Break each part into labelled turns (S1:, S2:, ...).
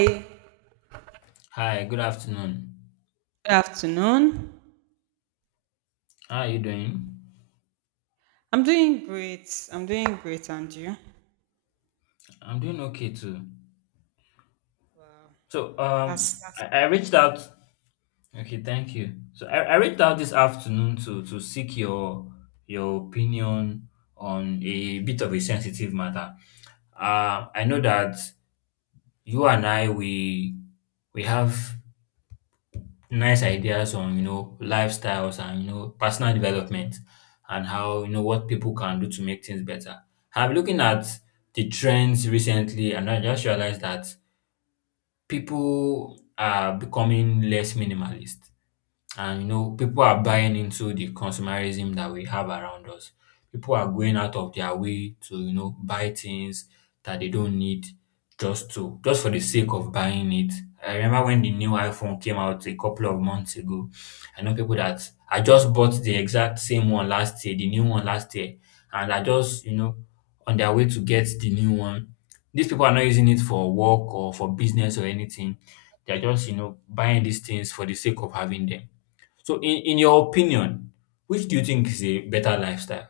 S1: Hey,
S2: Hi, good afternoon.
S1: good afternoon.
S2: How are you doing?
S1: I'm doing great. I'm doing great, and you?
S2: I'm doing okay too.
S1: Wow,
S2: So,
S1: wow.
S2: um,
S1: That's
S2: I, I reached out. Okay, thank you. I reached out this afternoon to seek your opinion on a bit of a sensitive matter. I know that you and I we have nice ideas on you know lifestyles and you know personal development and how you know what people can do to make things better. I am looking at the trends recently, and I just realized that people are becoming less minimalist. And you know, people are buying into the consumerism that we have around us. People are going out of their way to, you know, buy things that they don't need just for the sake of buying it. I remember when the new iPhone came out a couple of months ago. I know people that I just bought the exact same one last year, the new one last year, and I just, you know, on their way to get the new one. These people are not using it for work or for business or anything. They're just, you know, buying these things for the sake of having them. So, in your opinion, which do you think is a better lifestyle?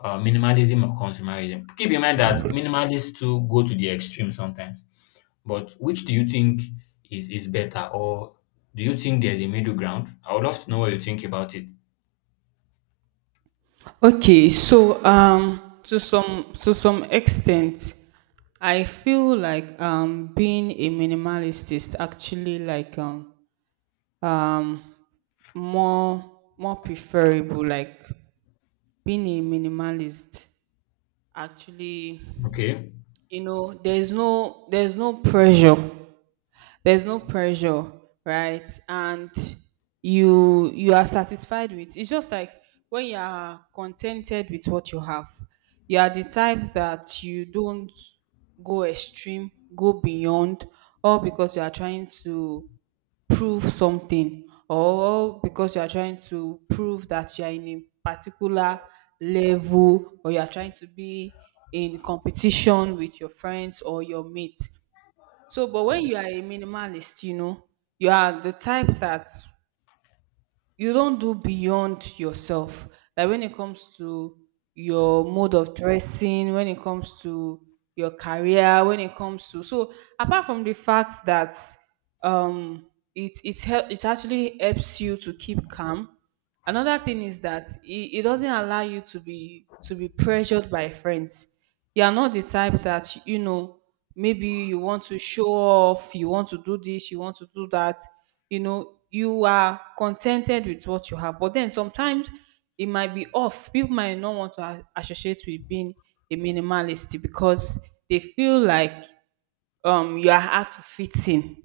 S2: Minimalism or consumerism? Keep in mind that minimalists too go to the extreme sometimes. But which do you think is better? Or do you think there's a middle ground? I would love to know what you think about it.
S1: okay. To some extent, I feel like being a minimalist is actually like um more more preferable. Like being a minimalist, actually,
S2: Okay.
S1: you know, there's no pressure, there's no pressure, right, and you are satisfied with, it's just like when you are contented with what you have, you are the type that you don't go extreme, go beyond, or because you are trying to prove something, or because you are trying to prove that you are in a particular level, or you are trying to be in competition with your friends or your mates. So, but when you are a minimalist, you know, you are the type that you don't do beyond yourself. Like when it comes to your mode of dressing, when it comes to your career, when it comes to, so apart from the fact that um it actually helps you to keep calm, another thing is that it doesn't allow you to be pressured by friends. You are not the type that, you know, maybe you want to show off, you want to do this, you want to do that. You know, you are contented with what you have, but then sometimes it might be off, people might not want to associate with being a minimalist because they feel like you are hard to fit in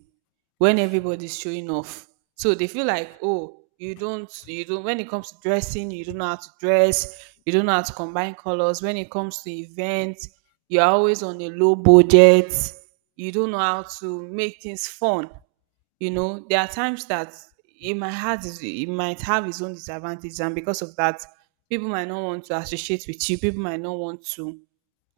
S1: when everybody's showing off. So they feel like, oh, you don't, when it comes to dressing, you don't know how to dress, you don't know how to combine colors. When it comes to events, you're always on a low budget, you don't know how to make things fun. You know, there are times that it might have its own disadvantages, and because of that, people might not want to associate with you, people might not want to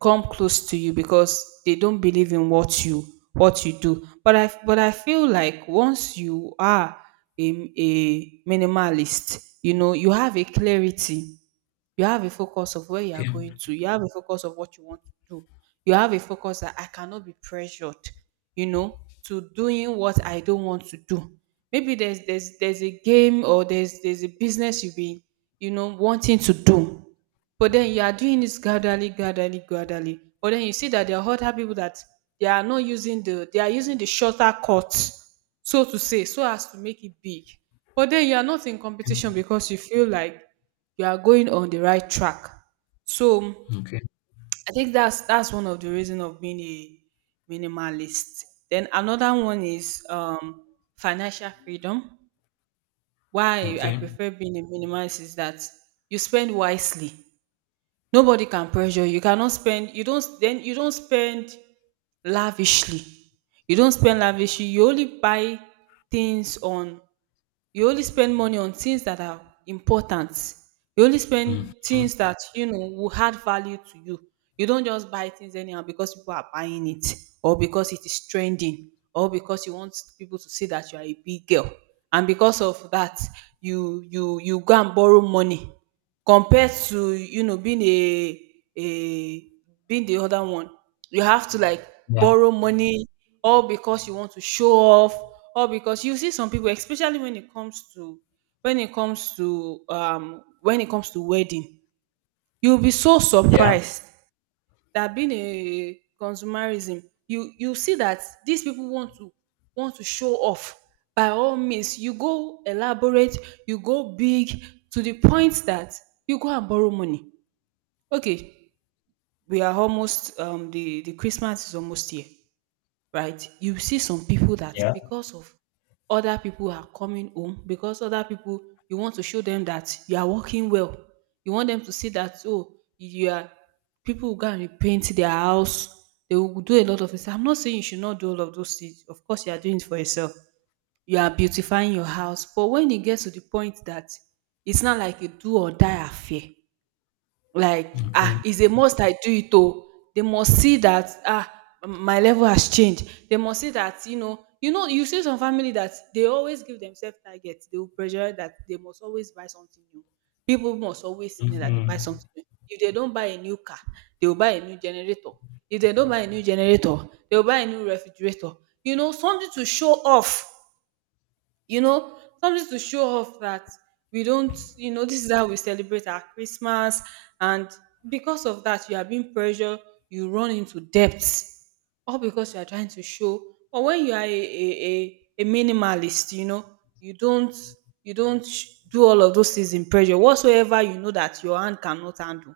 S1: come close to you because they don't believe in what you do. But I feel like once you are a minimalist, you know, you have a clarity, you have a focus of where you
S2: Okay.
S1: are going to. You have a focus of what you want to do. You have a focus that I cannot be pressured, you know, to doing what I don't want to do. Maybe there's a game, or there's a business you've been, you know, wanting to do. But then you are doing this gradually, gradually, gradually. But then you see that there are other people that they are not using the they are using the shorter cut, so to say, so as to make it big. But then you are not in competition because you feel like you are going on the right track. So
S2: Okay.
S1: I think that's one of the reason of being a minimalist. Then another one is, financial freedom. Why I
S2: Okay.
S1: prefer being a minimalist is that you spend wisely. Nobody can pressure you. You cannot spend. You don't. Then you don't spend lavishly. You don't spend lavishly. Things on you only spend money on things that are important. You only spend
S2: Mhm.
S1: things that you know will add value to you. You don't just buy things anyhow because people are buying it, or because it is trending, or because you want people to see that you are a big girl. And because of that, you go and borrow money, compared to, you know, being a, being the other one, you have to like
S2: Yeah.
S1: borrow money all because you want to show off, all because you see some people, especially when it comes to, when it comes to wedding, you'll be so
S2: Yeah.
S1: surprised that being a consumerism, you see that these people want to, want to show off. By all means, you go elaborate, you go big, to the point that you go and borrow money. Okay, we are almost, the Christmas is almost here, right? You see some people that,
S2: Yeah.
S1: because of other people are coming home, because other people, you want to show them that you are working well. You want them to see that, oh, you are, people will go and repaint their house. They will do a lot of things. I'm not saying you should not do all of those things. Of course, you are doing it for yourself. You are beautifying your house. But when it gets to the point that it's not like a do or die affair, like, ah,
S2: Okay.
S1: it's a must I do it oh. They must see that, ah, my level has changed. They must see that, you know, you know, you see some family that they always give themselves targets. They will pressure that they must always buy something new. People must always see that they buy
S2: Hmm.
S1: something new. If they don't buy a new car, they will buy a new generator. If they don't buy a new generator, they will buy a new refrigerator. You know, something to show off, you know, something to show off that we don't, you know, this is how we celebrate our Christmas. And because of that, you are being pressured, you run into debts, all because you are trying to show. But when you are a minimalist, you know, you don't you don't do all of those things in pressure whatsoever, you know that your hand cannot handle,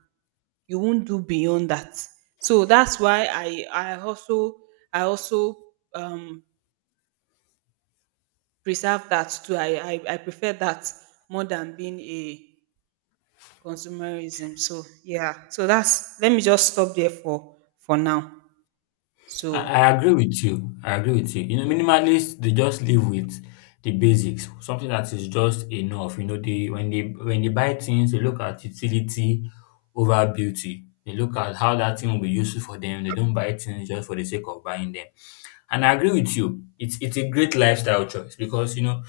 S1: you won't do beyond that. So that's why I also, I also, um preserve that too. I prefer that more than being a consumerism. So yeah, so that's, let me just stop there for now.
S2: I
S1: So
S2: I agree with you. I agree with you. You know, minimalists, they just live with the basics, something that is just enough. You know, they when they buy things, they look at utility over beauty. They look at how that thing will be useful for them. They don't buy things just for the sake of buying them. And I agree with you. It's a great lifestyle choice because you know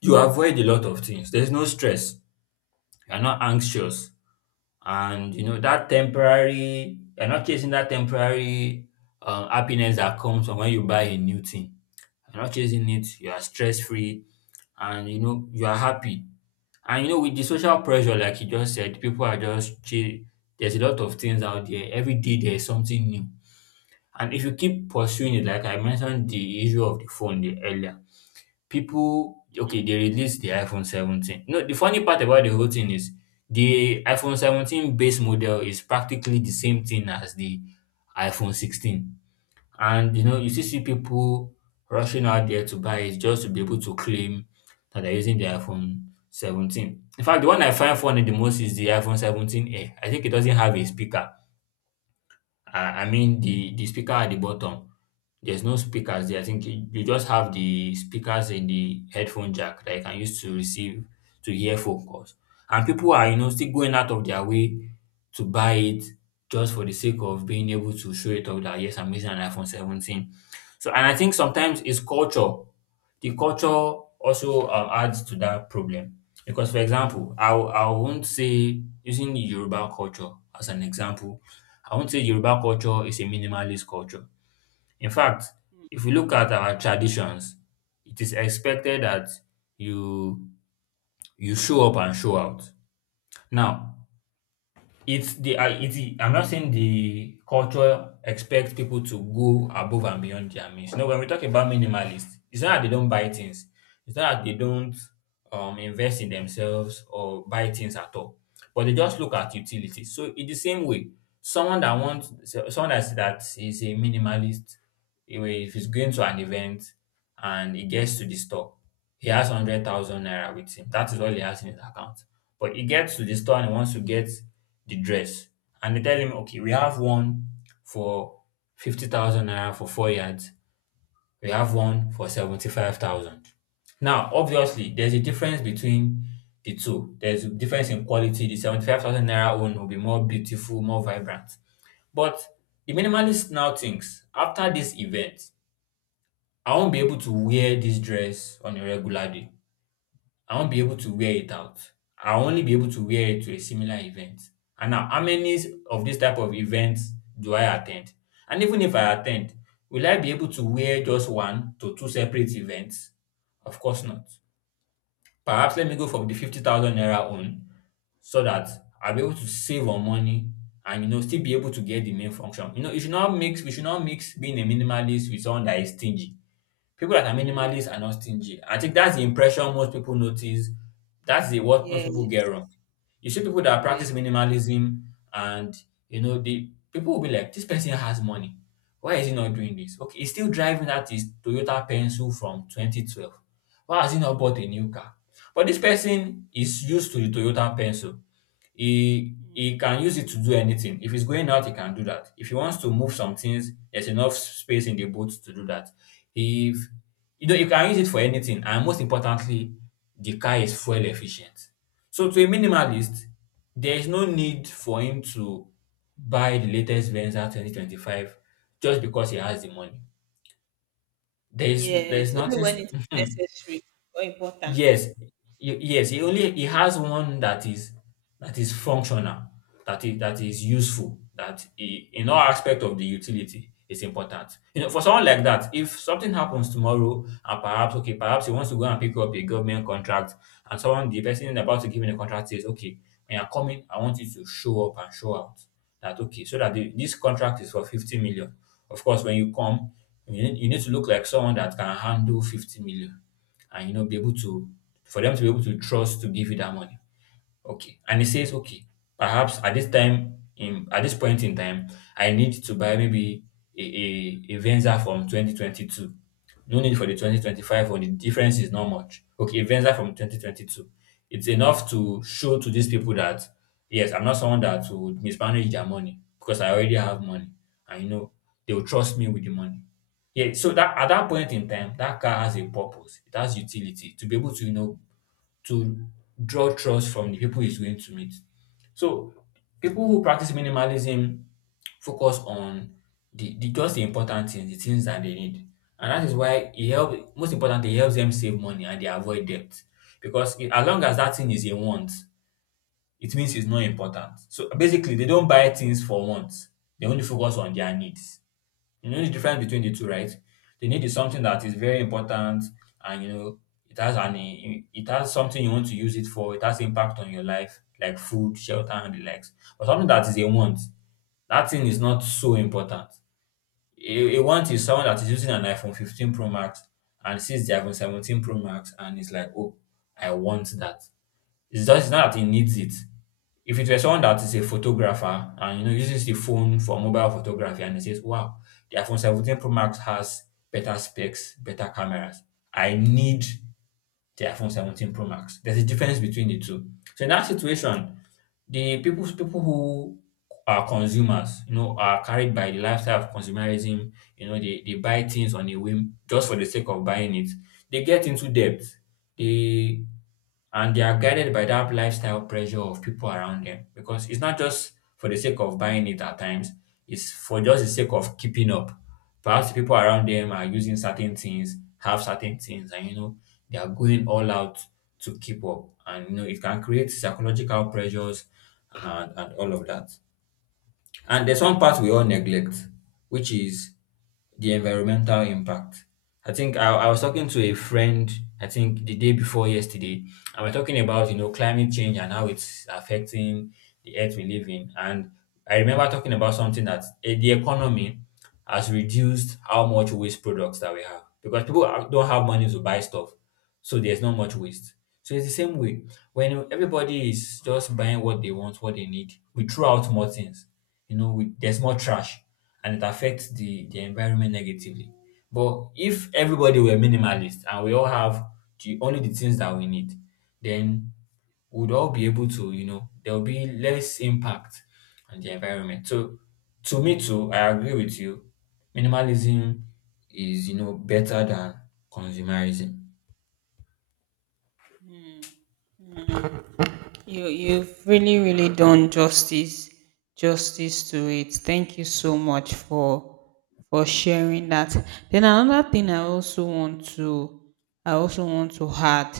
S2: you avoid a lot of things. There's no stress. You're not anxious, and you know that temporary you're not chasing that temporary happiness that comes from when you buy a new thing. You're not chasing it. You are stress free, and you know you are happy. And you know, with the social pressure, like you just said, people are just chill. There's a lot of things out there. Every day there's something new, and if you keep pursuing it, like I mentioned, the issue of the phone the earlier, people, okay, they released the iPhone 17. No, the funny part about the whole thing is the iPhone 17 base model is practically the same thing as the iPhone 16. And you know, you still see people rushing out there to buy it just to be able to claim that they're using the iPhone 17. In fact, the one I find funny the most is the iPhone 17 Air. I think it doesn't have a speaker. I mean, the speaker at the bottom, there's no speakers there. I think you just have the speakers in the headphone jack that you can use to receive, to hear phone calls. And people are, you know, still going out of their way to buy it just for the sake of being able to show it off, that yes, I'm using an iPhone 17. So, and I think sometimes it's culture. The culture also adds to that problem because, for example, I won't say, using the Yoruba culture as an example. I won't say Yoruba culture is a minimalist culture. In fact, if you look at our traditions, it is expected that you you show up and show out. Now, it's the I it's the- I'm not saying the culture expects people to go above and beyond their means. No, when we talk about minimalists, it's not that they don't buy things. It's not that they don't invest in themselves or buy things at all. But they just look at utilities. So in the same way, someone that is a minimalist, anyway, if he's going to an event and he gets to the store, he has 100,000 naira with him. That is all he has in his account. But he gets to the store and he wants to get the dress. And they tell him, okay, we have one for 50,000 naira for 4 yards. We have one for 75,000. Now, obviously, there's a difference between the two. There's a difference in quality. The 75,000 naira one will be more beautiful, more vibrant. But the minimalist now thinks, after this event, I won't be able to wear this dress on a regular day. I won't be able to wear it out. I'll only be able to wear it to a similar event. And now, how many of this type of events do I attend? And even if I attend, will I be able to wear just one to two separate events? Of course not. Perhaps let me go for the 50,000 naira own so that I'll be able to save on money and you know still be able to get the main function. You know, you should not mix, we should not mix being a minimalist with someone that is stingy. People that are
S1: mm,
S2: minimalist are not stingy. I think that's the impression most people notice. That's the what most people get
S1: yes,
S2: wrong. You see people that practice
S1: yes,
S2: minimalism, and you know, the people will be like, this person has money. Why is he not doing this? Okay, he's still driving that his Toyota Pencil from 2012. Why has he not bought a new car? But this person is used to the Toyota Pencil. He can use it to do anything. If he's going out, he can do that. If he wants to move some things, there's enough space in the boat to do that. If you know, you can use it for anything, and most importantly, the car is fuel efficient. So to a minimalist, there is no need for him to buy the latest Venza 2025 just because he has the money. There is
S1: yes. Only
S2: nothing.
S1: when it's necessary or important.
S2: Yes, yes. He has one that is functional, that is useful, in all aspect of the utility is important. You know, for someone like that, if something happens tomorrow and perhaps, okay, perhaps he wants to go and pick up a government contract, and someone the person about to give him the contract says, okay, when you're coming, I want you to show up and show out, that okay, so that this contract is for 50 million. Of course, when you come, you need to look like someone that can handle 50 million, and you know be able to for them to be able to trust to give you that money. Okay. And he says, okay, perhaps at this point in time, I need to buy maybe a, a Venza from 2022. No need for the 2025, or the difference is not much. Okay, a Venza from 2022. It's enough to show to these people that yes, I'm not someone that would mismanage their money because I already have money. And you know, they will trust me with the money. Yeah, so that at that point in time, that car has a purpose. It has utility to be able to, you know, to draw trust from the people he's going to meet. So people who practice minimalism focus on the just the important things, the things that they need. And that is why it helps, most importantly, it helps them save money and they avoid debt. Because it, as long as that thing is a want, it means it's not important. So basically they don't buy things for wants. They only focus on their needs. You know the difference between the two, right? The need is something that is very important, and you know it has an, it has something you want to use it for. It has impact on your life, like food, shelter, and the likes. But something that is a want, that thing is not so important. A want is someone that is using an iPhone 15 Pro Max and sees the iPhone 17 Pro Max and is like, oh, I want that. It's just, it's not that he needs it. If it were someone that is a photographer and you know uses the phone for mobile photography and he says, wow, the iPhone 17 Pro Max has better specs, better cameras. I need the iPhone 17 Pro Max. There's a difference between the two. So in that situation, the people who are consumers, you know, are carried by the lifestyle of consumerism. You know, they buy things on a whim just for the sake of buying it. They get into debt. They and they are guided by that lifestyle pressure of people around them, because it's not just for the sake of buying it at times, it's for just the sake of keeping up. Perhaps the people around them are using certain things, have certain things, and you know, they are going all out to keep up. And you know, it can create psychological pressures and all of that. And there's one part we all neglect, which is the environmental impact. I think I was talking to a friend, I think the day before yesterday, and we're talking about, you know, climate change and how it's affecting the earth we live in. And I remember talking about something, that the economy has reduced how much waste products that we have, because don't have money to buy stuff. So there's not much waste. So it's the same way. When everybody is just buying what they want, what they need, we throw out more things, you know. With, there's more trash, and it affects the environment negatively. But if everybody were minimalist and we all have only the things that we need, then we'd all be able to, you know, there will be less impact on the environment. So to me too, I agree with you. Minimalism is, you know, better than consumerism.
S1: You you've really done justice to it. Thank you so much for sharing that. Then another thing I also want to, I also want to add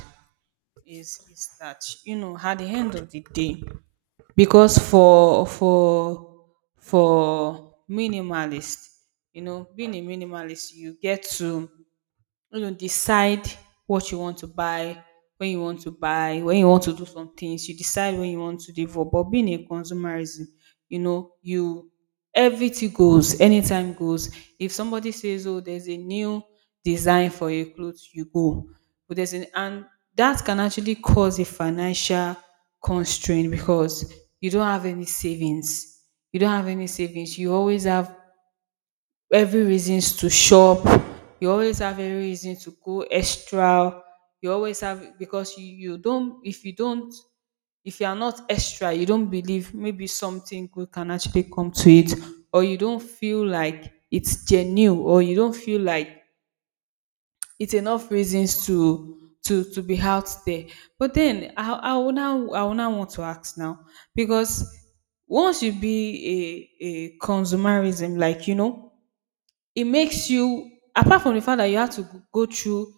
S1: is that, you know, at the end of the day, because for minimalist, you know, being a minimalist you get to, you know, decide what you want to buy, when you want to buy, when you want to do some things. You decide when you want to develop. But being a consumerism, you know, you, everything goes, anytime goes. If somebody says, "Oh, there's a new design for a clothes," you go. But there's an, and that can actually cause a financial constraint because you don't have any savings. You don't have any savings. You always have every reasons to shop. You always have every reason to go extra. You always have because you don't if you don't, if you are not extra, you don't believe maybe something good can actually come to it, or you don't feel like it's genuine, or you don't feel like it's enough reasons to to be out there. But then I would now, I would now want to ask now, because once you be a consumerism, like you know, it makes you, apart from the fact that you have to go through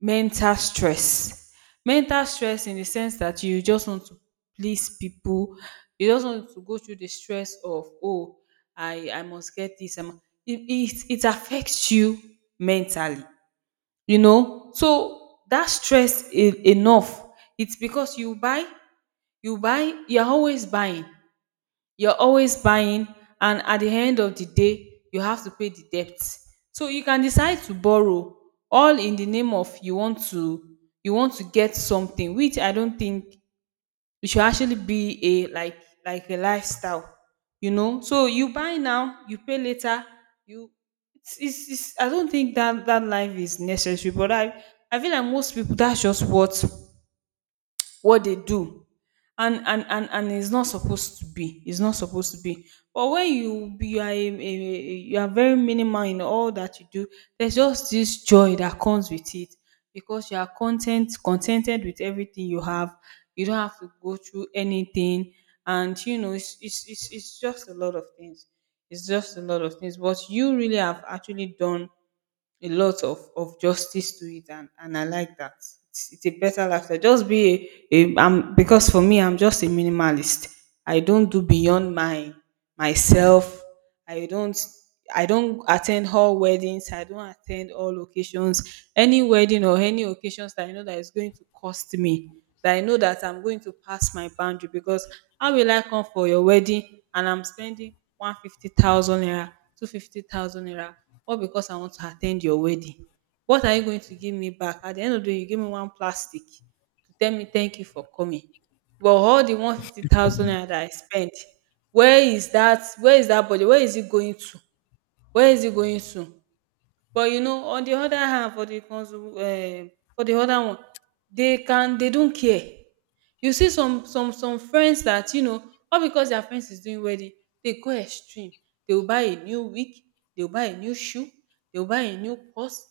S1: mental stress, mental stress in the sense that you just want to please people, you just want to go through the stress of, "Oh, I must get this, I mu", it affects you mentally, you know. So, that stress is enough, it's because you buy, you buy, you are always buying, you're always buying, and at the end of the day you have to pay the debt, so you can decide to borrow all in the name of you want to, you want to get something, which I don't think it should actually be a, like a lifestyle, you know. So you buy now, you pay later, you it's, I don't think that that life is necessary, but I feel like most people, that's just what they do. And and it's not supposed to be, it's not supposed to be. But when you are a, you are very minimal in all that you do, there's just this joy that comes with it because you are contented with everything you have. You don't have to go through anything, and you know, it's just a lot of things, it's just a lot of things. What you really have actually done a lot of justice to it, and I like that. It's a better lifestyle. Just be a, I'm, because for me I'm just a minimalist. I don't do beyond my myself. I don't, I don't attend all weddings. I don't attend all occasions. Any wedding or any occasions that I know that is going to cost me. That I know that I'm going to pass my boundary. Because how will I come for your wedding and I'm spending 150,000 naira, 250,000 naira, all because I want to attend your wedding? What are you going to give me back? At the end of the day, you give me one plastic to tell me thank you for coming. But all the 150,000 naira that I spent, where is that budget? Where is it going to? Where is it going to? But you know, on the other hand, for the consu for the other one, they can, they don't care. You see some friends that, you know, all because their friends is doing wedding, they go extreme. They will buy a new wig, they will buy a new shoe, they will buy a new purse.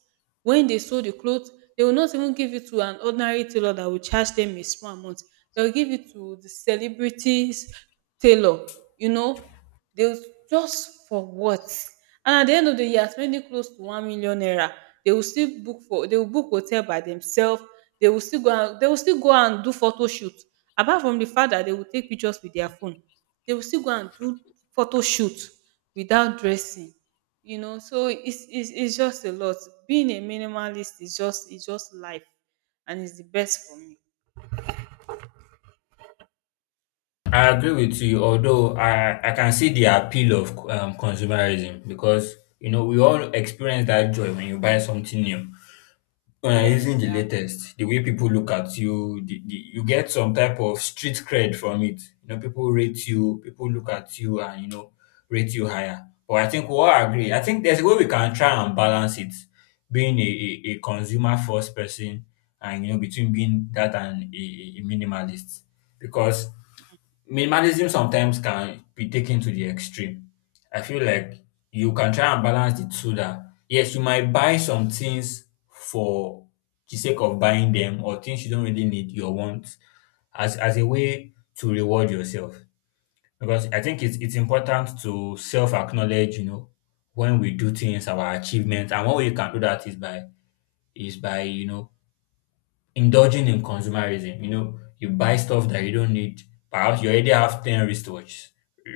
S1: When they sew the cloth, they will not even give it to an ordinary tailor that will charge them a small amount. They'll give it to the celebrities tailor, you know. They'll just for what? And at the end of the year, spending close to 1,000,000 naira, they will book hotel by themselves. They will still go and do photo shoot. Apart from the fact that they will take pictures with their phone, they will still go and do photo shoot without dressing. You know, so it's just a lot. Being a minimalist is just life, and it's the best for me.
S2: I agree with you, although I can see the appeal of consumerism, because you know we all experience that joy when you buy something new. When you're using
S1: Yes,
S2: the
S1: I.
S2: latest, the way people look at you, you get some type of street cred from it. You know, people rate you, people look at you, and you know, rate you higher. But I think we all agree. I think there's a way we can try and balance it, being a consumer first person, and you know, between being that and a minimalist, because minimalism sometimes can be taken to the extreme. I feel like you can try and balance the two, that yes, you might buy some things for the sake of buying them, or things you don't really need, your wants, as a way to reward yourself. Because I think it's important to self-acknowledge, you know, when we do things, our achievements, and one way you can do that is by, you know, indulging in consumerism. You know, you buy stuff that you don't need. Perhaps you already have 10 wristwatches.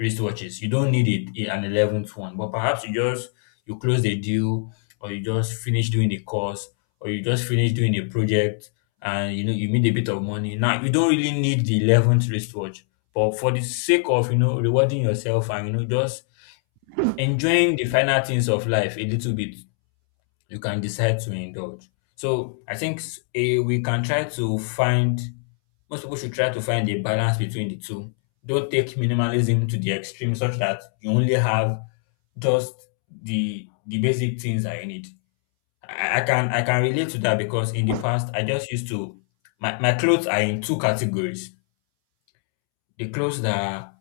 S2: You don't need it an 11th one, but perhaps you close the deal, or you just finish doing the course, or you just finish doing a project, and you know you made a bit of money. Now you don't really need the 11th wristwatch, but for the sake of, you know, rewarding yourself, and you know, just enjoying the finer things of life a little bit, you can decide to indulge. So I think we can try to find, most people should try to find a balance between the two. Don't take minimalism to the extreme such that you only have just the basic things I need. I can relate to that, because in the past I just my clothes are in two categories. The clothes that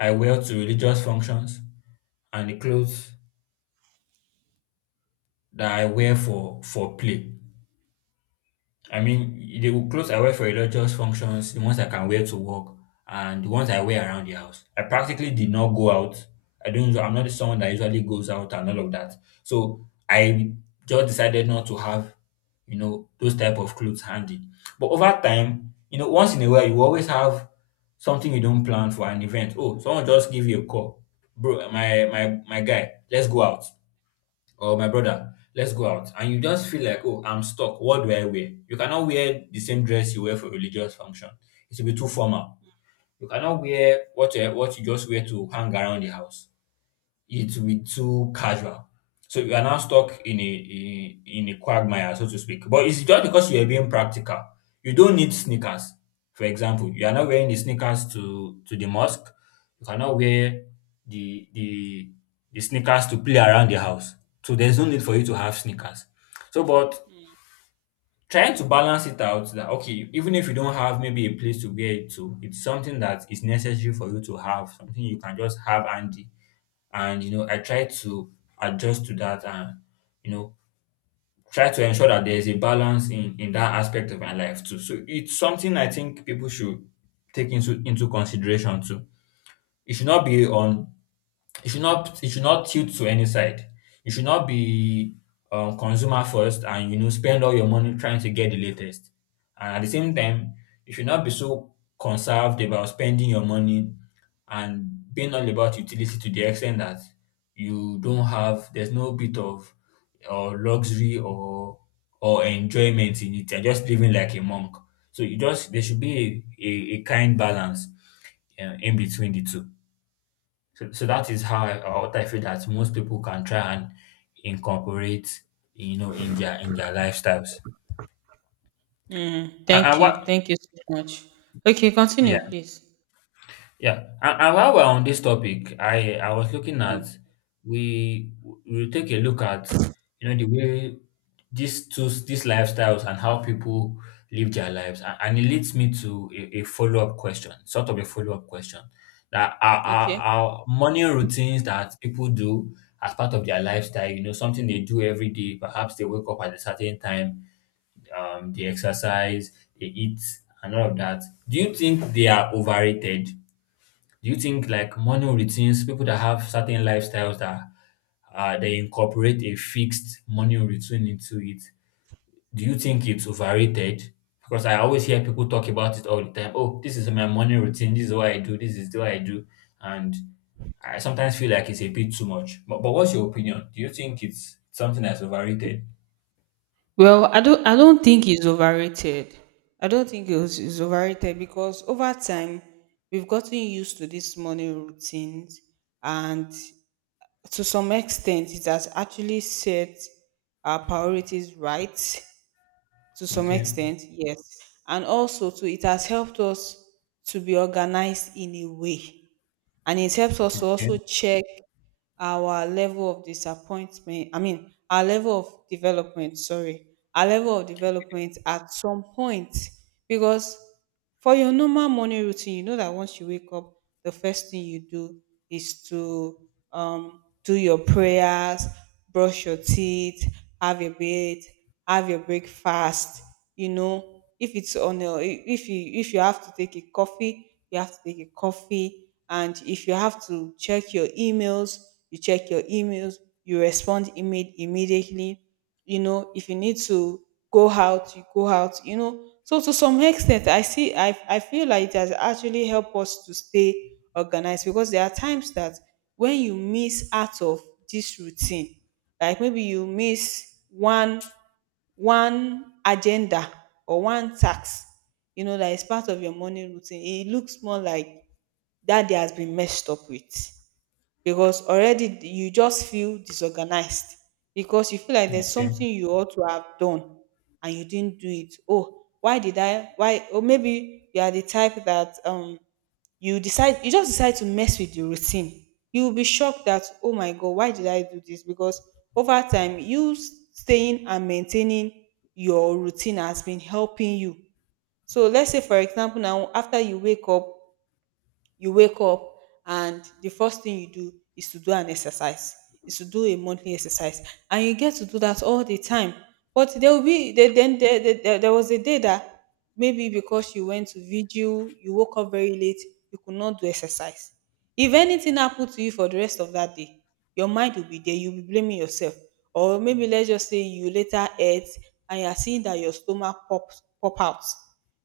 S2: I wear to religious functions, and the clothes that I wear for play. I mean, the clothes I wear for religious functions, the ones I can wear to work, and the ones I wear around the house. I practically did not go out. I don't. I'm not someone that usually goes out and all of that. So I just decided not to have, you know, those type of clothes handy. But over time, you know, once in a while, you always have something you don't plan for, an event. Oh, someone just give you a call, bro. My guy, let's go out. Or my brother, let's go out. And you just feel like, oh, I'm stuck. What do I wear? You cannot wear the same dress you wear for religious function. It will be too formal. You cannot wear what you just wear to hang around the house. It will be too casual. So you are now stuck in a quagmire, so to speak. But it's just because you are being practical. You don't need sneakers. For example, you are not wearing the sneakers to the mosque. You cannot wear the the the sneakers to play around the house. So there's no need for you to have sneakers. So, but trying to balance it out, that okay, even if you don't have maybe a place to wear it to, it's something that is necessary for you to have, something you can just have handy. And you know, I try to adjust to that, and you know, try to ensure that there is a balance in that aspect of my life too. So it's something I think people should take into consideration too. it should not be on it should not tilt to any side. You should not be consumer first, and you know, spend all your money trying to get the latest. And at the same time, you should not be so conserved about spending your money and being all about utility, to the extent that you don't have there's no bit of or luxury or enjoyment in it. You're just living like a monk. So you just there should be a kind balance in between the two. So that is how what I feel that most people can try and incorporate, you know, in their lifestyles.
S1: Mm,
S2: And,
S1: thank
S2: and
S1: you.
S2: what?
S1: Thank you so much. Okay, continue,
S2: Yeah.
S1: please.
S2: Yeah, and while we're on this topic, I was looking at
S1: Um,
S2: we we take a look at, you know, the way these lifestyles and how people live their lives, and, it leads me to a follow up question, sort of a follow up question, that our, our
S1: okay.
S2: our morning routines that people do as part of their lifestyle, you know, something they do every day. Perhaps they wake up at a certain time, they exercise, they eat, and all of that. Do you think they are overrated? Do you think, like, morning routines, people that have certain lifestyles that they incorporate a fixed morning routine into it, do you think it's overrated? Because I always hear people talk about it all the time. Oh, this is my morning routine. This is what I do. This is what I do. And I sometimes feel like it's a bit too much. But what's your opinion? Do you think it's something that's overrated?
S1: Well, I don't think he's overrated. I don't think he's overrated because over time we've gotten used to these morning routines, and to some extent it has actually set our priorities right, to some
S2: Okay.
S1: extent, yes. And also too, it has helped us to be organized in a way, and it helps us to also
S2: Okay.
S1: check our level of disappointment, I mean our level of development, sorry, our level of development at some point. Because for your normal morning routine, you know that once you wake up, the first thing you do is to, do your prayers, brush your teeth, have your bed, have your breakfast. You know, if it's on a, if you, if you have to take a coffee, you have to take a coffee. And if you have to check your emails, you check your emails, you respond immediately. You know, if you need to go out, you know. So to some extent, I feel like it has actually helped us to stay organized. Because there are times that when you miss out of this routine, like maybe you miss one agenda or one task, you know, that is part of your morning routine, it looks more like that day has been messed up with. Because already you just feel disorganized, because you feel like there's
S2: Okay.
S1: something you ought to have done and you didn't do it. Oh, why did I? Why? Or maybe you are the type that you just decide to mess with your routine. You will be shocked that, oh my god, why did I do this? Because over time, you staying and maintaining your routine has been helping you. So let's say for example now, after you wake up, you wake up and the first thing you do is to do an exercise, is to do a monthly exercise, and you get to do that all the time. But there will be there, then there was a day that, maybe because you went to vigil, you woke up very late, you could not do exercise. If anything happened to you for the rest of that day, your mind will be there, you'll be blaming yourself. Or maybe let's just say you later ate, and you're seeing that your stomach pop out.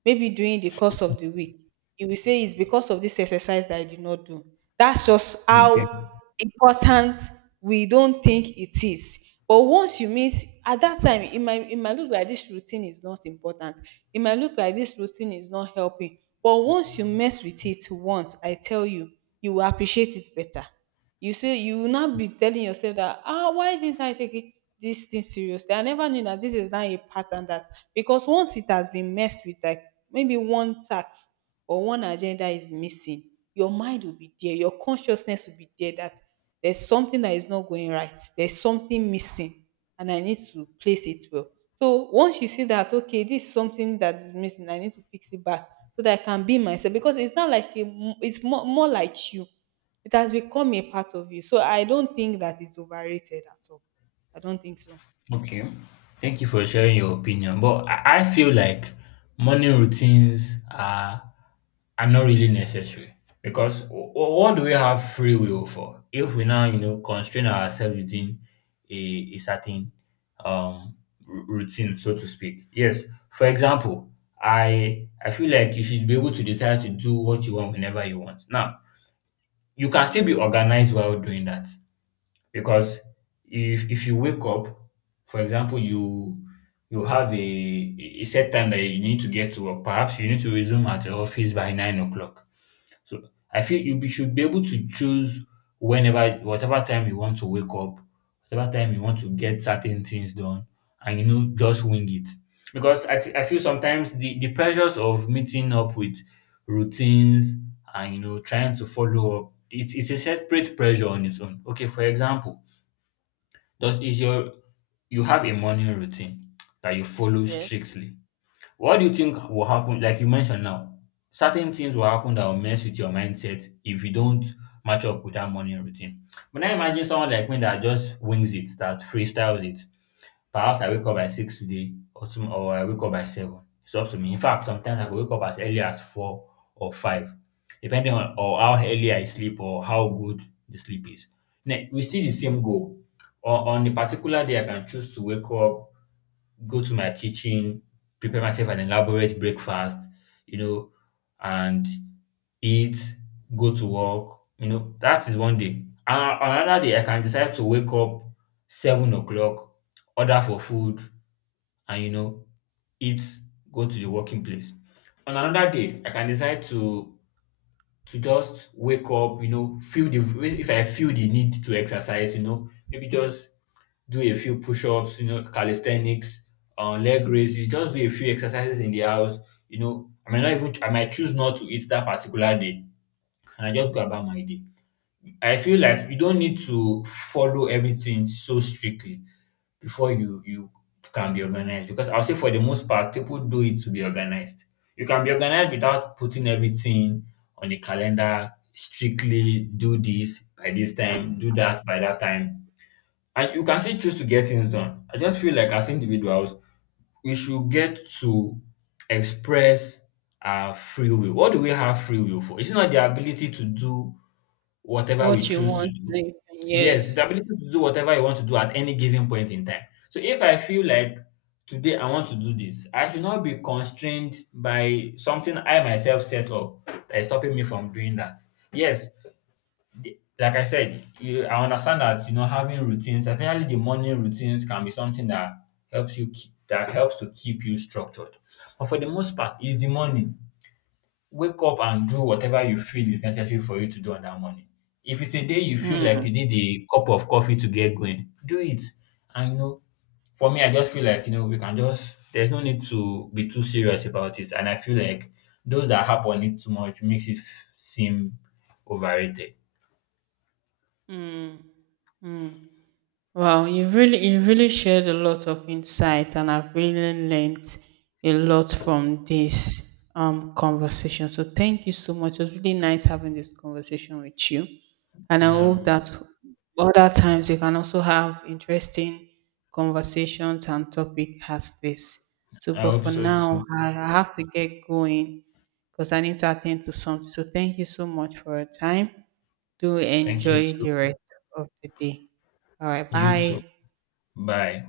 S1: Maybe during the course of the week, you will say it's because of this exercise that I did not do. That's just
S2: Okay.
S1: how important. We don't think it is, but once you miss at that time, it might, it might look like this routine is not important, it might look like this routine is not helping. But once you mess with it once, I tell you, you will appreciate it better. You say you will not be telling yourself that, ah, why didn't I this thing seriously? I never knew that. This is not a pattern that. Because once it has been messed with, like maybe one task or one agenda is missing, your mind will be there, your consciousness will be there, that there's something that is not going right, there's something missing, and I need to place it well. So once you see that, okay, this is something that is missing, I need to fix it back, so that I can be myself. Because it's not like a, it's more, more like you, it has become a part of you. So I don't think that it's overrated at all. I don't think so.
S2: Okay. Thank you for sharing your opinion. But I feel like morning routines are not really necessary, because what do we have free will for, if we now, you know, constrain ourselves within a, a certain um routine, so to speak. Yes, for example, I feel like you should be able to decide to do what you want whenever you want. Now, you can still be organized while doing that, because if you wake up, for example, you have a set time that you need to get to work. Perhaps you need to resume at your office by 9 o'clock. So I feel you should be able to choose whenever, whatever time you want to wake up, whatever time you want to get certain things done, and you know, just wing it. Because I feel sometimes the pressures of meeting up with routines and, you know, trying to follow up, it's a separate pressure on its own. Okay, for example, does is your you have a morning routine that you follow
S1: Yes.
S2: strictly. What do you think will happen? Like you mentioned now, certain things will happen that will mess with your mindset if you don't match up with that morning routine. But now imagine someone like me that just wings it, that freestyles it. Perhaps I wake up by six today, or or I wake up by seven. It's up to me. In fact, sometimes I could wake up as early as four or five, depending on or how early I sleep, or how good the sleep is. Now, we see the same goal. On the particular day, I can choose to wake up, go to my kitchen, prepare myself an elaborate breakfast, you know, and eat, go to work. You know, that is one day. And on another day, I can decide to wake up 7 o'clock, order for food, and you know, eat, go to the working place. On another day, I can decide to just wake up, you know, feel the if I feel the need to exercise, you know, maybe just do a few push-ups, you know, calisthenics, leg raises, just do a few exercises in the house. You know, I might choose not to eat that particular day, and I just go about my day. I feel like you don't need to follow everything so strictly before you can be organized. Because I'll say, for the most part, people do it to be organized. You can be organized without putting everything on a calendar strictly. Do this by this time, do that by that time, and you can still choose to get things done. I just feel like, as individuals, we should get to express our free will. What do we have free will for? It's not the ability to do whatever we
S1: What you
S2: choose to
S1: want
S2: do.
S1: later.
S2: Yes, it's
S1: Yes.
S2: the ability to do whatever you want to do at any given point in time. So if I feel like today I want to do this, I should not be constrained by something I myself set up that is stopping me from doing that. Yes, like I said, I understand that, you know, having routines, especially the morning routines, can be something that helps you keep, that helps to keep you structured. But for the most part, it's the morning. Wake up and do whatever you feel is necessary for you to do on that morning. If it's a day you feel like
S1: Mm,
S2: you need a cup of coffee to get going, do it. And you know, for me, I just feel like, you know, we can just. There's no need to be too serious about it, and I feel like those that harp on it too much makes it seem overrated.
S1: mm, mm. Wow, you really shared a lot of insight, and I've really learned a lot from this conversation. So thank you so much. It was really nice having this conversation with you, and I
S2: Yeah.
S1: hope that other times we can also have interesting conversations and topic as this. So,
S2: I
S1: but
S2: hope
S1: for
S2: so
S1: now,
S2: too.
S1: I have to get going because I need to attend to something. So thank you so much for your time. Do
S2: Thank you
S1: enjoy the
S2: too.
S1: rest of the day. All right.
S2: You too.
S1: Bye.
S2: Bye.